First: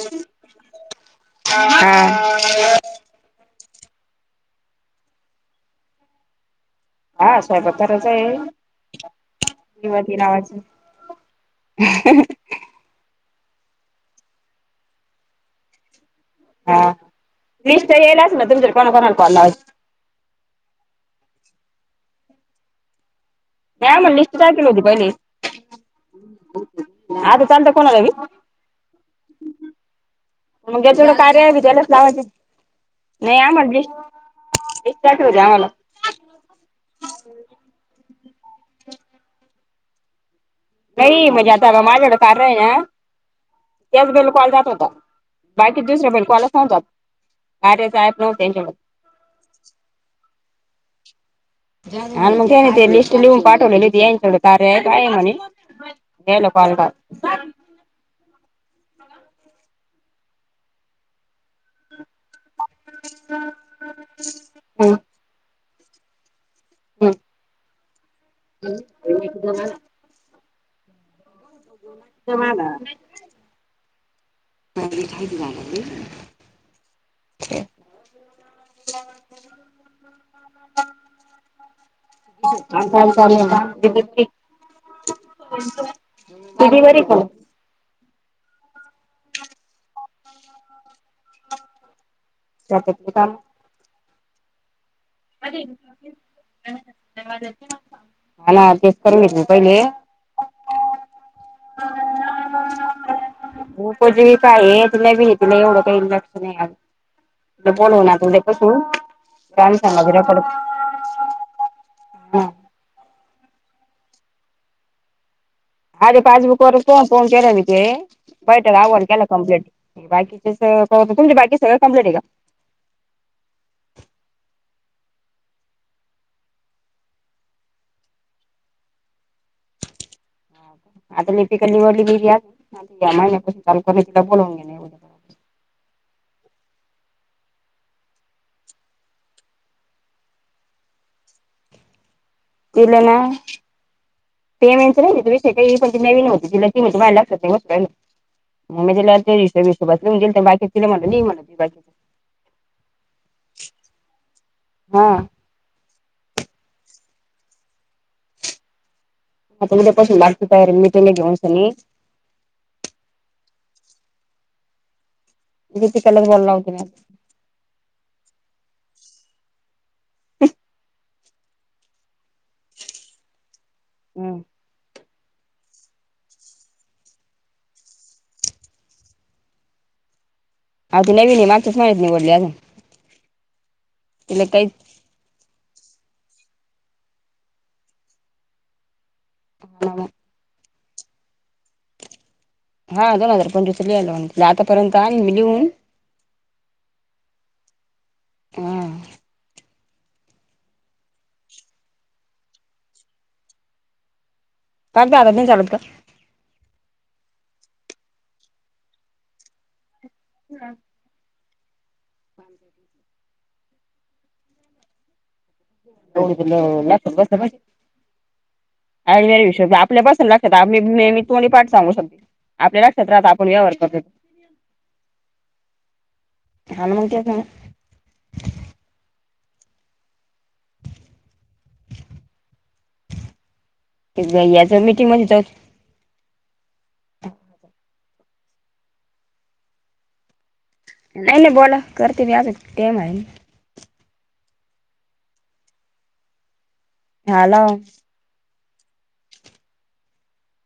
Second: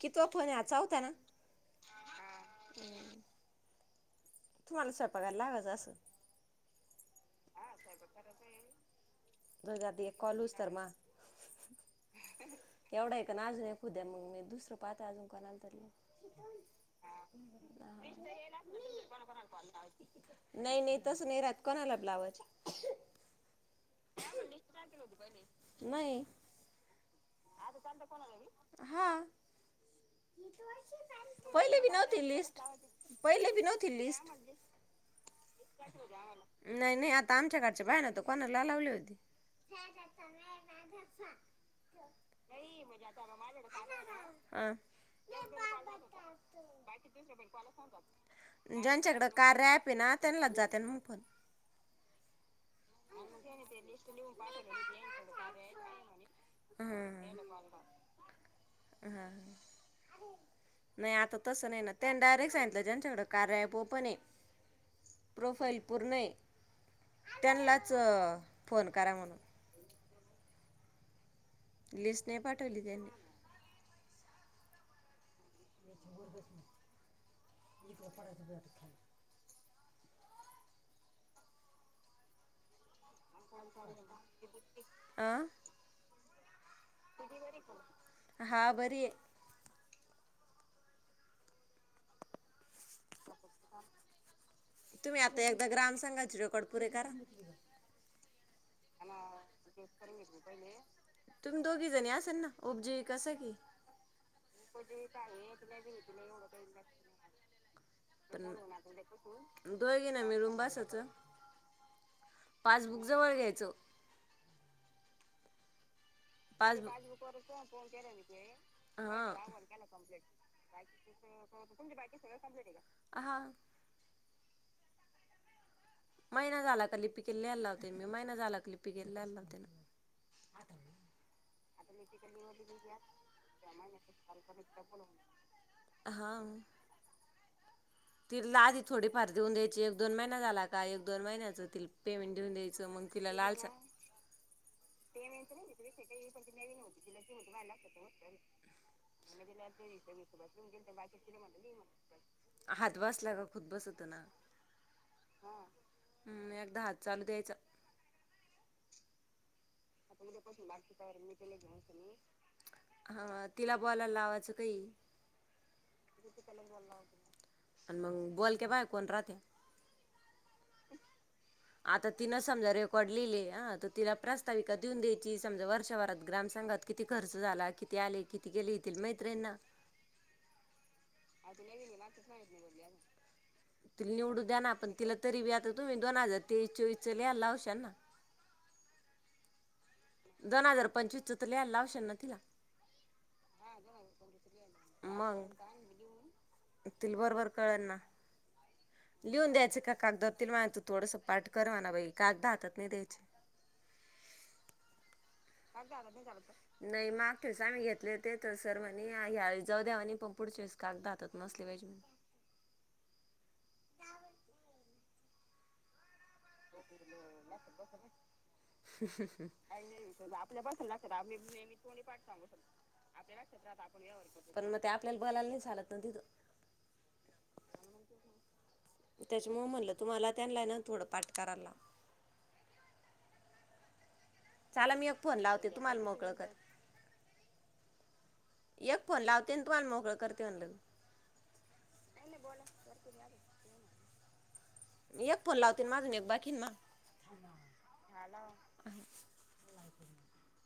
कि तो कोनचा होता ना हा तुम्हाला स्वयपाकायला लागच असंल हा सोयपाक करच आहे जाऊ दे आहे म आता एक कॉल होऊस ती तर मग [inaudible] एवढा आहे ना अजून फ पुद्या मग दुसरंहा अजूं कोणाला हा लिस्ट यायलाच ना तुमच्या कोणा कोणाला कॉल लावायची नाही नाही तस नाही राहते कोणाला? लावायचे. नाही आ म्हण लिस्ट टाखल होती पहिले, नाही आता चालत कोणाला हा म्हणवढ कार्यावी पहिले त्यालाच बी लावायच नव्हती लिस्ट नाही आ पहिले बी म्हण नव्हती लिस्ट लिस्टखल होती आम्हाला नाही नाही आता आमच्याकडच बाय कोणाला लावली होती. नाही म्हणजे आता माझ्याकडे कार्य आहे ना त्याच बेल कॉल जात होता बाकी दुसऱ्या बेल कॉलच नव्हता कार्याच ऍप नव्हतं त्यांच्याकडे ज्यांच्याकडे कार्या ऍप ये ना त्यांनाच जात त्यामुफण [inaudible] ह मग घ ते लिस्ट लिऊन पाठवलेली त्यांनी एक कार्य अँप आहे म्हणे त्याला कॉल कर. हा हा नाही आता तस नाही ना त्याना सांगितलंच्यान सगळं कार्या ऍप ओपन आहे प्रोफाईल कुठं आहे? त्यांनाच फोन करा म्हणून लिस्ट नाही तमला पाठवली त्यांनी हां आता अ [unintelligible] ती बरी का हा बरी आहे. स्वयपाक च काम तुम्ही आता एकदा ग्राम संघाचे रेकॉर्ड पुरे करा हाणा तेच करत होते पहिले तुम्ही दोघी जणी असल ना उबजी कस कि उपजीविका आहे तिला बी आहे तिला एवढं काही लक्ष नाही आज तिला बोलव ना पण उद्यापासून ग्राम दो समाज गना रेकॉर्ड मिळून बसायच हा पासबुक जवळ घ्यायच आधी वर फोन पासबुक फोन केला मी ते बैठक आव्हान केला कंप्लीट बाकीचेच तुमचे बाकी सगळं कंप्लीट आहे का? हा हा महिना झाला का लिपिक केली ल्याल लावते मी महिना झाला का लिपिकेली ल्याल लावते ना? आता लिपिका निवडली मी भी आज या महिन्या कून चालू कर तिला बोलवून घे नाही्या बरबर तिर ला आधी थोडी फार देऊन द्यायची एक दोन महिना झाला. का एक दोन महिन्याच तील पेमेंट देऊन द्यायचं मंग तिला लाल सा पेमेंटच नाही विषय काही पण ती नवीन होती तिला ती म्हणते माझ्या लक्षात नाही बसू राहिलं मग मी तिला ते हिशोब हिशोबात लिहून दिलत बाकी तिला म्हणलं लिही म्हणलं तुझ्या बाकीचं हात बसला ग खुद बस होत ना हा हम् एकदा हात चालू द्यायचा आता उद्यापासून लागते तयारील मी तने घेऊनसनी हा तिला बोलायल लावायचं कही? दीपिकालाच बोलायला लावते मी आता आण मंग बोलक्या बाय कोण राहती? [inaudible] आता तिनं समजा रेकॉर्ड लिहिले अ त् त तिला हम्म प्रास द्युन द्यायची समजा, वर्षभरात ग्रामसंघात किती खर्च झाला किती आले, किती केले, हे तील माहीत राहींना. अहो ती नवीन आहे मागच्याच महिन्यात निवडली अजून तिल निवडू तिला द्या ना काहीच आपण तिला तरी ब्यां आत तुम्ही दोन हजार तेवीस-चोवीस चं लिहाय लावशाल ना? मला पण दोन हजार पंचवीस च तर लिहायला लावशिल ना तिला हा दोन हजार पंचवीस लिहाय लावून तिला आतापर्यंत आणीन मी मग लिहून कळना हा लिहून द्यायच का कागदावर तील मनायच थोडस पाठ कर म्हना बाई कागद हातात नाही द्यायचे. कागद हातात नाही चालत का नही माक तेच आम्ही घेतले तेथसरवांनी आइ यांवेळेस जाऊ दे आणि पुढच्यावेळेस कागद हातात बसले बाई जेवून ह एवढं तुला लक्षात बसलं पाहिजे आयडी बियडी हिशोब आपल्यापासून लक्षात आप मी मी तोंडी पाठ सांगू शकते आपल्या लक्षात राहतं आपण व्यवहार करतो पण म ते आपल्याला बोलायला नाही चालत ना हा ना मग तेच तिथ त्याच्या मूळ म्हणलं तुम्हाला त्यानला हेना थोडं पाठी कराला ना याचं चालाल मी मीटिंग यक मध्ये फोन जाऊ लावते तुम्हाला मोकळ कर यक फोन लावते अन् तुम्हाला मोकळं करते म्हनल मी नाही नाही बोला करते मी आजून टाइम आहे ना यक फोन लावतेन माज मी बाकीन मग हॅलो [inaudible]